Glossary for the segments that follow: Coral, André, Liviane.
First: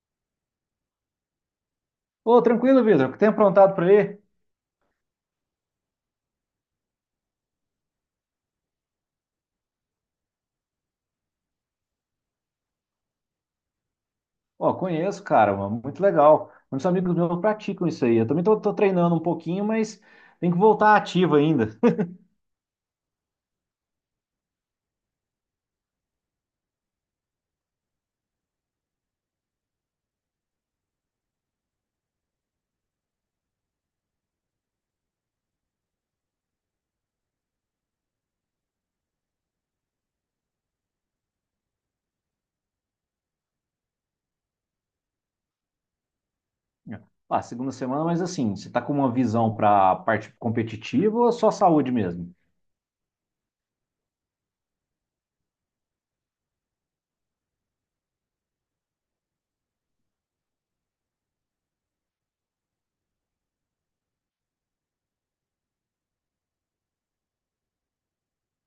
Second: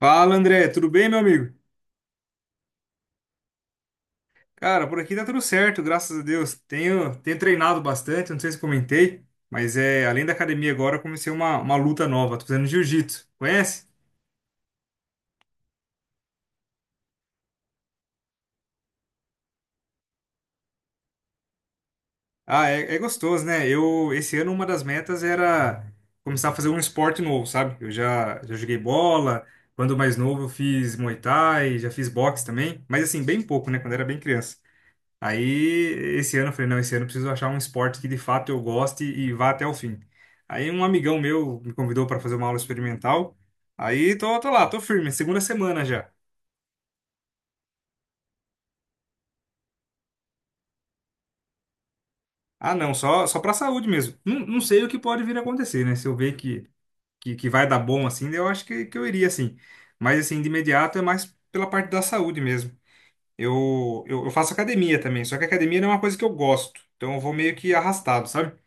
Fala, André, tudo bem, meu amigo? Ô, tranquilo, Vitor. O que tem aprontado por aí? Cara, por aqui tá tudo certo, graças a Deus. Tenho treinado bastante, não sei se comentei, mas é, além da academia agora, eu comecei uma luta nova, tô fazendo jiu-jitsu. Conhece? Ó, conheço, cara, mano, muito legal. Muitos amigos meus praticam isso aí. Eu também tô treinando um pouquinho, mas tem que voltar ativo ainda. Ah, é, é gostoso, né? Eu, esse ano, uma das metas era começar a fazer um esporte novo, sabe? Eu já joguei bola, quando mais novo eu fiz Muay Thai, já fiz boxe também, mas assim, bem pouco, né? Quando era bem criança. Aí, esse ano eu falei, não, esse ano eu preciso achar um esporte que de fato eu goste e vá até o fim. Aí um amigão meu me convidou para fazer uma aula experimental. Aí tô lá, tô firme, segunda semana já. Ah, segunda semana, mas assim, você tá com uma visão pra parte competitiva ou só saúde mesmo? Ah, não, só para saúde mesmo. Não, não sei o que pode vir a acontecer, né? Se eu ver que que vai dar bom assim, eu acho que eu iria assim. Mas assim, de imediato é mais pela parte da saúde mesmo. Eu faço academia também, só que academia não é uma coisa que eu gosto. Então eu vou meio que arrastado, sabe?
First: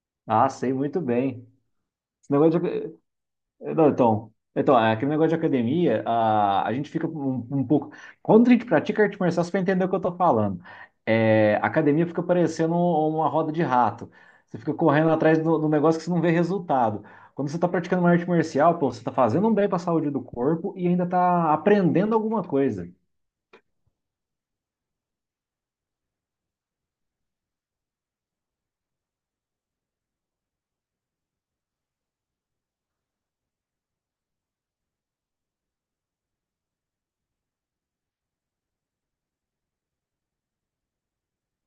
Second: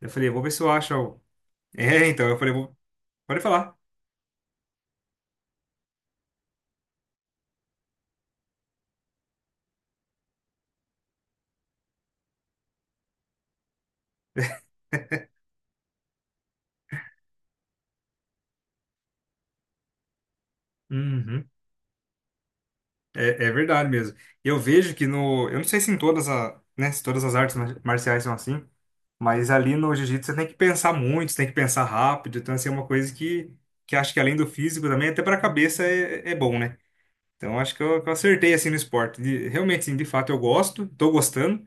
Eu falei, vou Ah, ver se eu sei acho muito algo. bem. É, então, Esse eu falei, negócio vou. de- Pode É, falar. não, então, é, aquele negócio de academia, a gente fica um pouco. Quando a gente pratica arte marcial, você vai entender o que eu tô falando. É, a academia fica parecendo uma roda de rato. Você fica correndo atrás do negócio que você não vê resultado. Quando você está praticando uma arte marcial, pô, você está fazendo um bem para a saúde do corpo e ainda Uhum. está aprendendo alguma coisa. É, é verdade mesmo. Eu vejo que no. Eu não sei se em todas, a, né, se todas as artes marciais são assim, mas ali no jiu-jitsu você tem que pensar muito, você tem que pensar rápido. Então, assim, é uma coisa que acho que além do físico também, até para a cabeça é, é bom, né? Então, acho que eu acertei assim no esporte. Realmente, assim, de fato eu gosto, tô gostando.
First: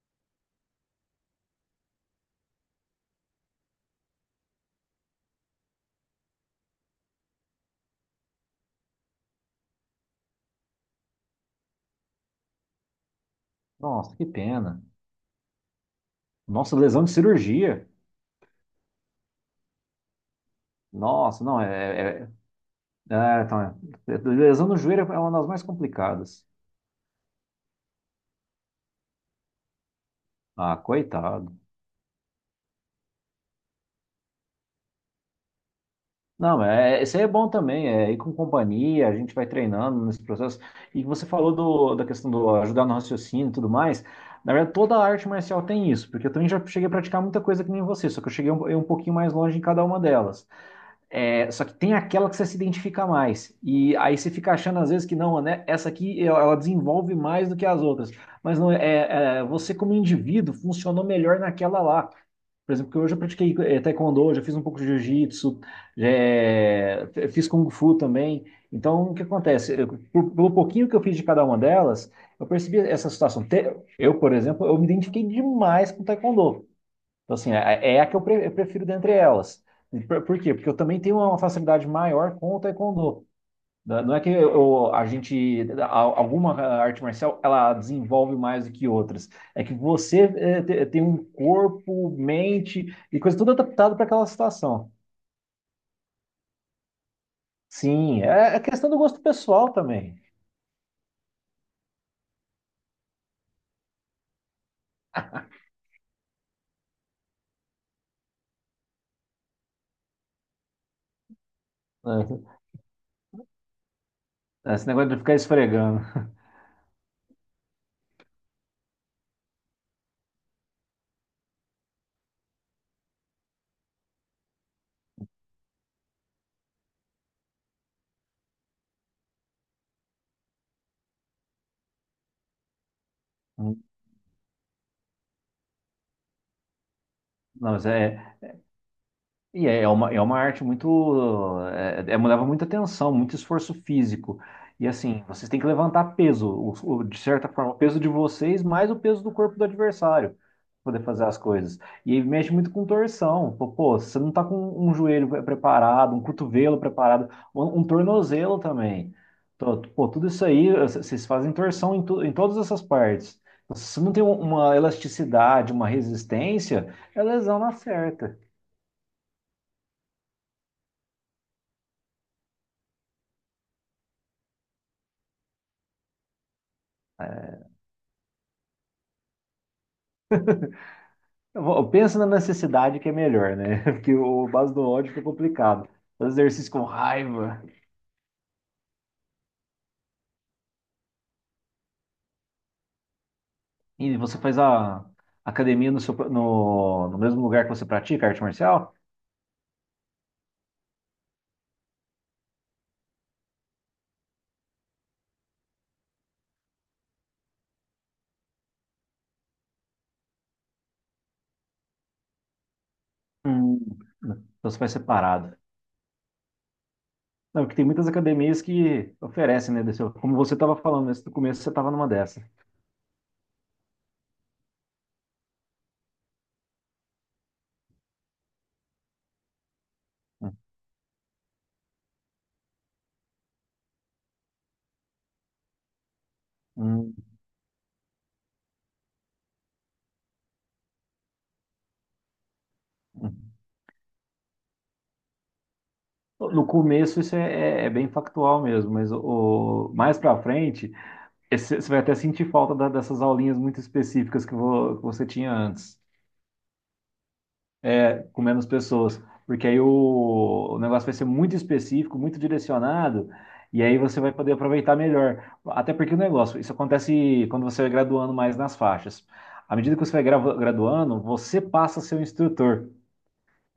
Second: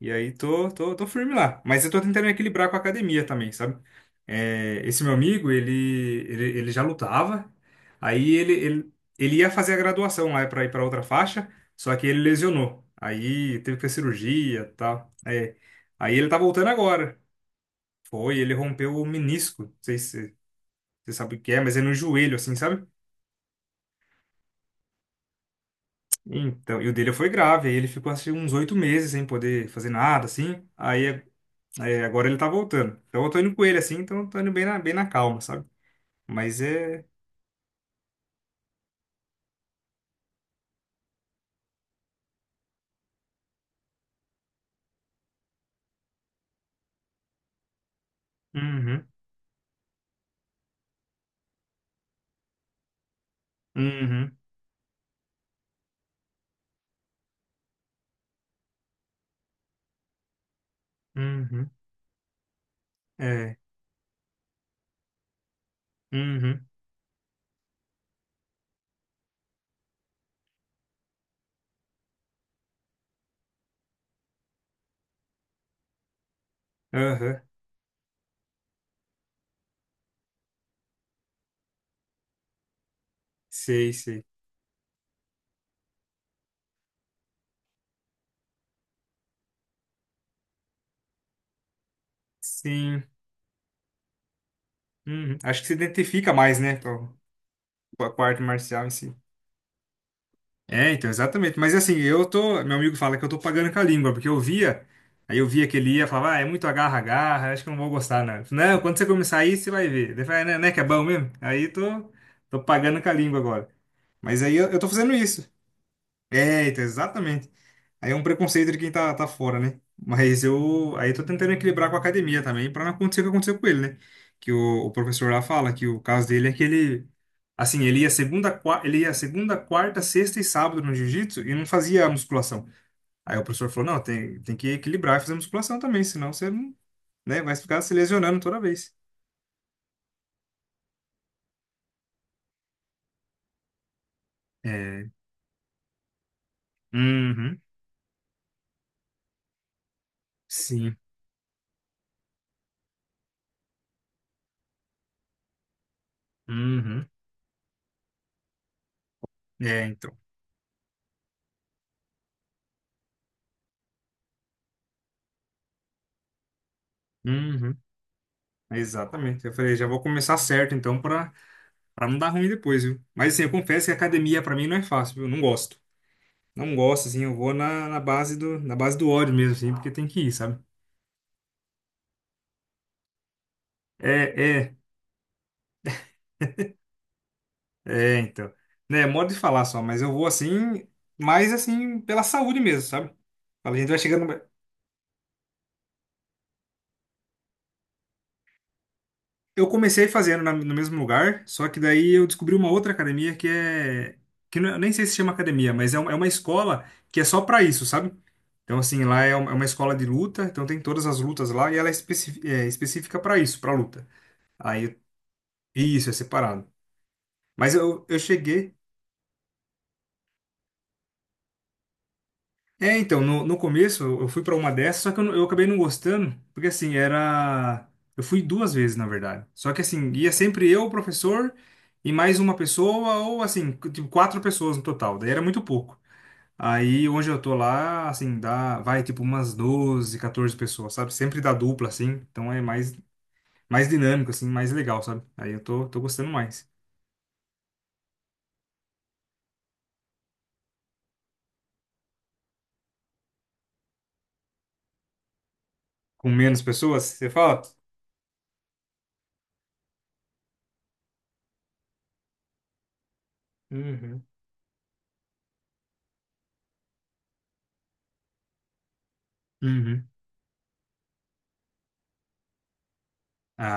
E aí tô firme lá. Mas eu tô tentando equilibrar com a academia também, sabe? É, esse meu amigo, ele já lutava, aí ele ia fazer a graduação lá pra ir pra outra faixa, só que ele lesionou. Aí teve que ter Nossa, que cirurgia e pena. tal. É, aí ele tá voltando Nossa, lesão de agora. cirurgia. Foi, ele rompeu o menisco. Não sei se você sabe o Nossa, que não, é, mas é no joelho, assim, sabe? Então, lesão no joelho é uma das mais complicadas. Então, e o dele foi grave, aí ele ficou assim uns 8 meses sem poder fazer nada, assim. Ah, Aí coitado. é, agora ele tá voltando. Então eu tô indo com ele assim, então eu tô indo bem na calma, sabe? Mas Não, é. isso aí é bom também, é ir com companhia, a gente vai treinando nesse processo. E você falou da questão do ajudar no raciocínio e tudo mais. Na verdade, toda a arte marcial tem isso, porque eu também já cheguei a praticar muita coisa que nem você, só que eu cheguei um, eu um Uhum, pouquinho mais longe em cada uma delas. É, só que tem aquela que você se identifica mais. E aí você uhum, fica achando às vezes que não, né? Essa aqui ela desenvolve mais do que as outras. Mas não é, você como indivíduo funcionou melhor uhum, naquela lá. Por exemplo, que hoje eu pratiquei é, taekwondo, já fiz um pouco de jiu-jitsu, uhum, fiz kung fu também. Então, o que acontece? Eu, pelo pouquinho que eu fiz de cada uma delas, eu percebi essa situação. Eu, por exemplo, eu me identifiquei demais com taekwondo. Então, aham, assim, é a que eu prefiro dentre elas. E por quê? Porque eu também tenho uma facilidade maior com o taekwondo. sei, Né? Não é sei. que a gente, alguma arte marcial, ela desenvolve mais do que outras. É que você tem um corpo, mente Sim, e coisa tudo adaptado para aquela situação. uhum. Acho que se identifica mais, né, com com a Sim, com a arte é marcial em questão do si. gosto pessoal também. É, então, exatamente. Mas assim, eu tô. Meu amigo fala que eu tô pagando com a língua, porque eu via. Aí eu via que ele ia, falava, ah, é muito agarra-agarra, acho que eu não vou gostar, não. Eu falei, não, quando você começar aí, você vai ver. Ele fala, né, que é bom mesmo? Aí tô, Né? tô pagando com a língua agora. Mas aí eu Esse tô negócio fazendo de ficar isso. esfregando. É, então, exatamente. Aí é um preconceito de quem tá fora, né? Mas eu. Aí eu tô tentando equilibrar com a academia também, pra não acontecer o que aconteceu com ele, né? Que o professor lá fala que o caso dele é que ele. Assim, ele ia segunda, quarta, sexta e sábado no jiu-jitsu e não fazia musculação. Aí o professor Não, falou: não, tem que equilibrar e fazer musculação também, senão você não, né, vai ficar mas se lesionando toda vez. É uma arte muito. É, leva muita atenção, muito esforço físico. E É. assim, vocês têm que levantar peso, de certa Uhum. forma, o peso de vocês mais o peso do corpo do adversário, para Sim. poder fazer as coisas. E mexe muito com torção. Pô, você não tá com um joelho preparado, um cotovelo Uhum. preparado, um tornozelo também. É, Pô, então. tudo isso aí, vocês fazem torção em todas essas partes. Se você não tem uma elasticidade, uma resistência, é lesão na Uhum. certa. Exatamente. Eu falei, já vou começar certo, então, para Pra não dar ruim depois, viu? Mas assim, eu confesso que academia pra mim não é fácil, viu? Eu não gosto. Não gosto, assim, eu vou na, na base do ódio mesmo, assim, porque tem que ir, sabe? Eu penso na necessidade que é melhor, né? Porque É, o base é, do ódio fica complicado. Faz exercício com raiva. é, então. Né, é modo de falar só, mas eu vou assim, mais assim, pela saúde mesmo, sabe? Fala, a gente vai E chegando. você faz a academia no, seu, no, no mesmo lugar que você pratica arte marcial? Eu comecei fazendo no mesmo lugar, só que daí eu descobri uma outra academia que é. Que não- Eu nem sei se chama academia, mas é uma escola que é só pra isso, sabe? Então, assim, lá é uma escola de luta, então tem todas as lutas lá e ela é, é específica pra isso, pra Hum. luta. Então você faz Aí, separado. isso, é separado. Não, Mas porque tem muitas eu academias cheguei. que oferecem, né? Desse, como você estava falando, nesse, no começo você estava numa dessa. É, então, no, no começo eu fui pra uma dessas, só que eu, eu acabei não gostando, porque assim, era. Eu fui duas vezes, na verdade. Só que assim, ia Hum, sempre eu, o professor, e mais uma pessoa, ou assim, tipo, quatro pessoas no total, daí era muito pouco. Aí hum. onde eu tô lá, assim, dá, vai tipo umas 12 14 pessoas, sabe? Sempre dá dupla, assim, então é mais, Hum. mais dinâmico, assim, mais legal, sabe? Aí eu tô, tô gostando No mais. começo isso é bem factual mesmo, mas mais para frente você vai até sentir falta dessas aulinhas muito específicas que que você tinha antes. Com menos pessoas, você fala? É, com menos pessoas, porque aí o negócio vai ser muito específico, muito direcionado, e aí você Uhum. vai poder aproveitar melhor. Até porque o negócio, isso acontece quando você vai graduando mais nas faixas. À medida que Uhum. você vai graduando, você passa a ser um instrutor.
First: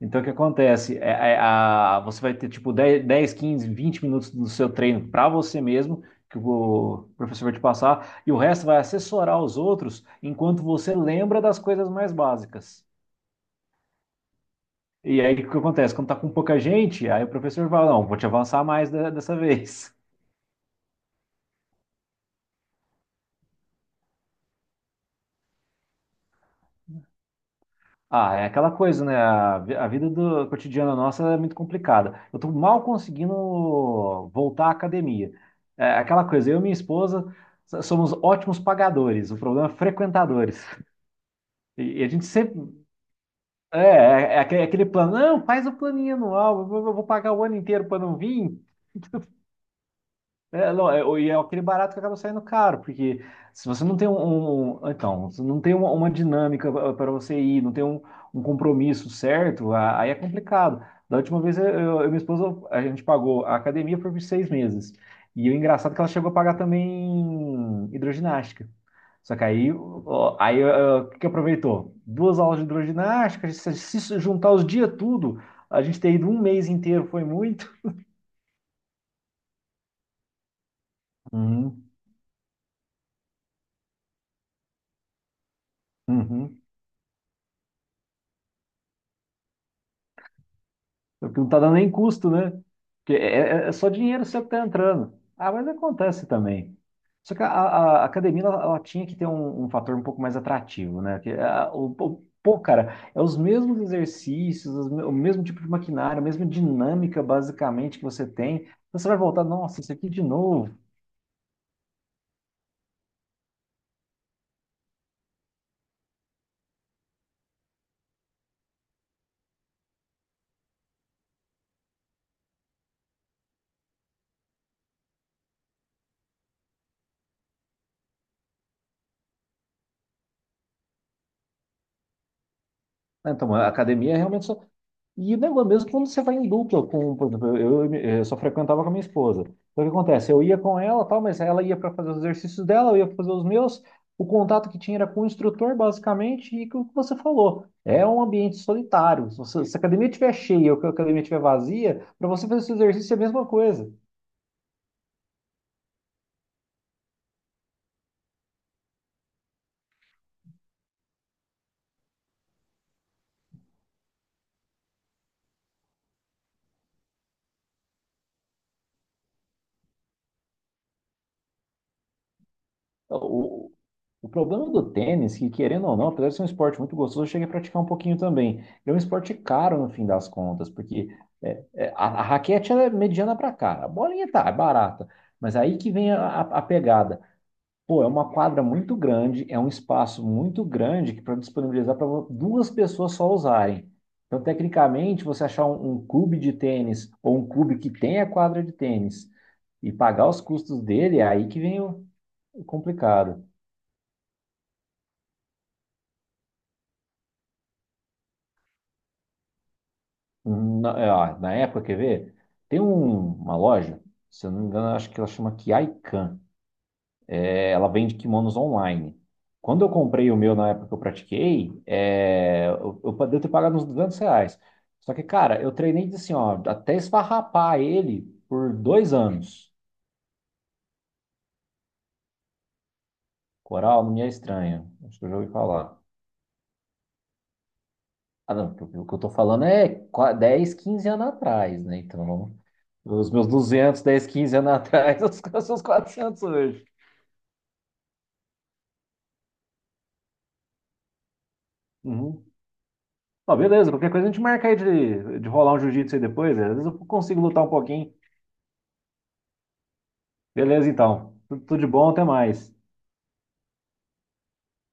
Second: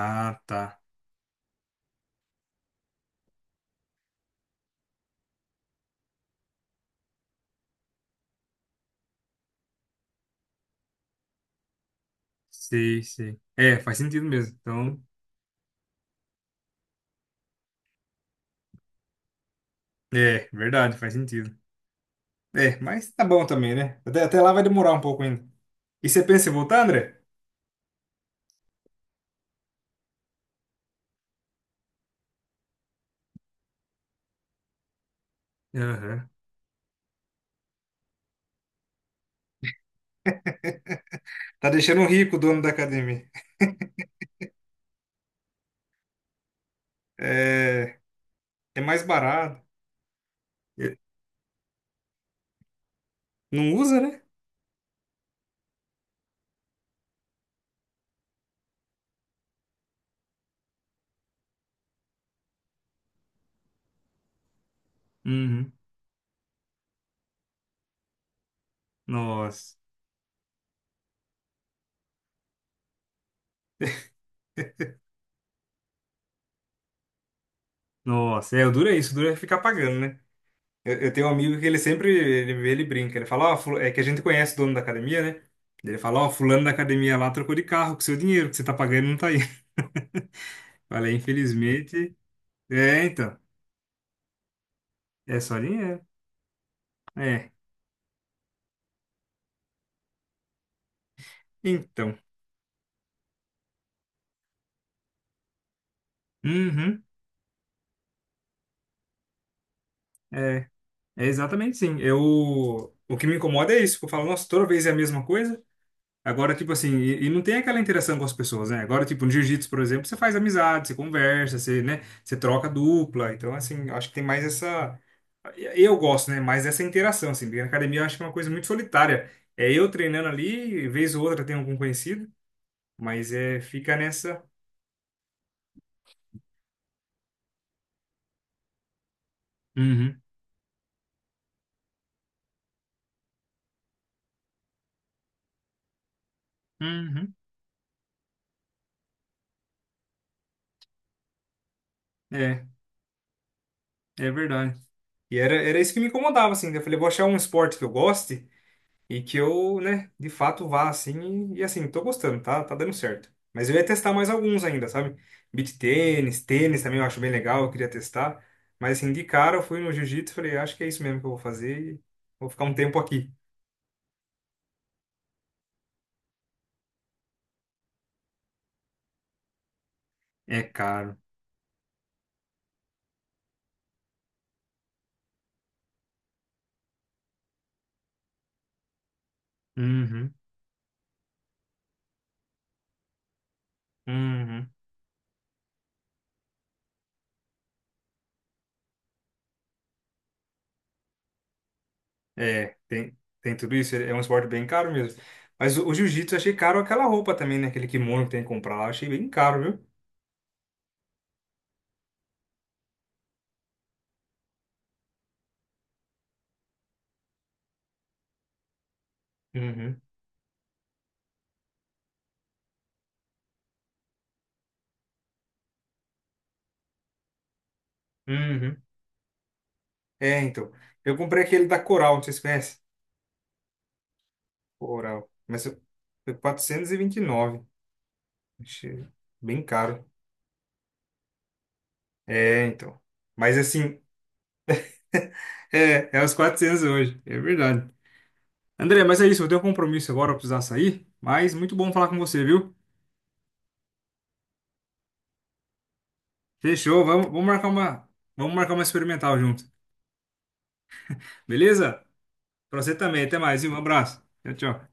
Então, o que tá. acontece? Você vai ter tipo 10, 10, 15, 20 minutos do seu treino para você mesmo, que o professor vai te passar, e o resto vai assessorar os outros enquanto você lembra das coisas mais básicas. Sei, sei. É, faz sentido mesmo. Então, E aí, o que acontece? Quando tá com pouca gente, aí o professor fala, não, vou te avançar mais dessa vez. é, verdade, faz sentido. É, mas tá bom também, né? Até lá vai demorar um pouco ainda. E você pensa em voltar, André? Ah, é aquela coisa, né? A vida cotidiana nossa é muito complicada. Eu tô mal conseguindo voltar à academia. É aquela Aham. coisa, eu e minha esposa somos ótimos pagadores, o problema é frequentadores. Tá deixando E um a gente rico o dono da sempre... academia. É, aquele plano, não, faz o planinho anual, eu vou pagar o ano inteiro É, para não vir. é mais barato. É, não, É, é, e é aquele barato que acaba saindo caro, porque se não você não usa, tem né? Então, se não tem uma dinâmica para você ir, não tem um compromisso certo, aí é complicado. Da última vez eu e minha esposa, a gente pagou a academia por 6 meses. E o Uhum. engraçado é que ela chegou a pagar também hidroginástica. Só que aí, Nossa. ó, aí ó, o que que aproveitou? Duas aulas de hidroginástica, se juntar os dias tudo, a gente ter ido um mês inteiro foi muito. Nossa, é, o duro é isso, o duro é ficar pagando, né? Eu tenho um amigo que ele Uhum, sempre ele brinca. Ele fala, ó, é que a gente conhece o dono da academia, né? Ele fala, ó, uhum. fulano da academia lá trocou de carro com seu dinheiro, que você tá pagando não tá aí. Falei, Porque não tá dando nem infelizmente. custo, né? É, Porque então. É só dinheiro seu que tá entrando. É Ah, só mas dinheiro. acontece também. Só que a, É. a- a academia, ela tinha que ter um fator um pouco mais atrativo, né? Que, Então. Pô, cara, é os mesmos exercícios, o mesmo tipo de maquinário, a mesma Uhum. dinâmica, basicamente, que você tem. Você vai voltar, nossa, isso aqui de É. novo. É exatamente sim. Eu. O que me incomoda é isso. Que eu falo, nossa, toda vez é a mesma coisa. Agora, tipo assim, e não tem aquela interação com as pessoas, né? Agora, tipo, no jiu-jitsu, por exemplo, você faz amizade, você conversa, você, né? Você troca dupla. Então, assim, eu acho que tem mais essa. Eu gosto, né? Mais dessa interação, assim. Porque na academia eu acho que é uma coisa muito solitária. É eu treinando ali, vez ou outra tem algum conhecido, mas Né? Então, é, a fica academia é nessa. realmente só... E o negócio, mesmo é quando você vai em dupla, com, por exemplo, eu só frequentava com a minha esposa. Então, o que Uhum, acontece? Eu ia com ela, tal, mas ela ia para fazer os exercícios dela, eu ia pra fazer os meus. O contato que tinha era com o instrutor, basicamente, e com o que você uhum. falou. É um ambiente solitário. Se a academia estiver cheia ou que a academia estiver vazia, para você fazer É, esse exercício é a mesma coisa. é verdade. E era isso que me incomodava, assim, né? Eu falei, vou achar um esporte que eu goste. E que eu, né, de fato vá assim. E assim, tô gostando, tá, dando certo. Mas eu ia testar mais alguns ainda, sabe? Beach tênis, tênis também eu acho bem legal, eu queria testar. Mas assim, de cara eu fui no jiu-jitsu e falei, acho que é isso mesmo que eu vou fazer e vou ficar um tempo aqui. O problema do tênis, que querendo ou não, apesar de ser um esporte muito gostoso, eu cheguei a praticar um pouquinho também. É um esporte caro no fim das É contas, porque caro. a raquete ela é mediana para cá, a bolinha tá, é barata. Mas aí que vem a pegada. Pô, é uma quadra muito grande, é um espaço Uhum, muito grande que para disponibilizar para duas pessoas só usarem. Então, uhum. tecnicamente, você achar um clube de tênis ou um clube que tenha quadra de tênis e pagar os custos dele, é aí que vem o É, tem, complicado. tem tudo isso. É um esporte bem caro mesmo. Mas o jiu-jitsu eu achei caro aquela roupa também, né? Aquele kimono que tem que comprar lá. Eu achei bem caro, viu? Na época, quer ver? Tem uma loja, se eu não me engano, acho que ela chama Kiaikan. É, ela vende kimonos online. Quando eu Uhum, comprei o meu na época que eu pratiquei, eu devo ter pago uns R$ 200. Só que, cara, eu treinei assim, ó, até esfarrapar ele por uhum. 2 anos. É, então. Eu comprei aquele da Coral, não sei se você conhece. Coral não me é estranho. Acho que eu Oral. já ouvi Mas falar. foi 429. Ah, não, o Achei o que eu tô bem falando é caro. 10, 15 anos atrás, né? Então, É, então. os meus Mas assim, 200 10 15 anos atrás, os seus é, é os 400 400 hoje. hoje. É verdade. André, mas é isso. Eu tenho um compromisso agora, eu precisar sair. Mas muito bom falar com você, Uhum. viu? Ó, beleza, qualquer coisa a gente marca aí de rolar um jiu-jitsu aí depois. Né? Às vezes eu Fechou. Vamos, consigo vamos lutar marcar um uma, pouquinho. vamos marcar uma experimental junto. Beleza, então. Tudo, tudo de Beleza? bom, até mais. Pra você também. Até mais, viu? Um abraço. Tchau, tchau.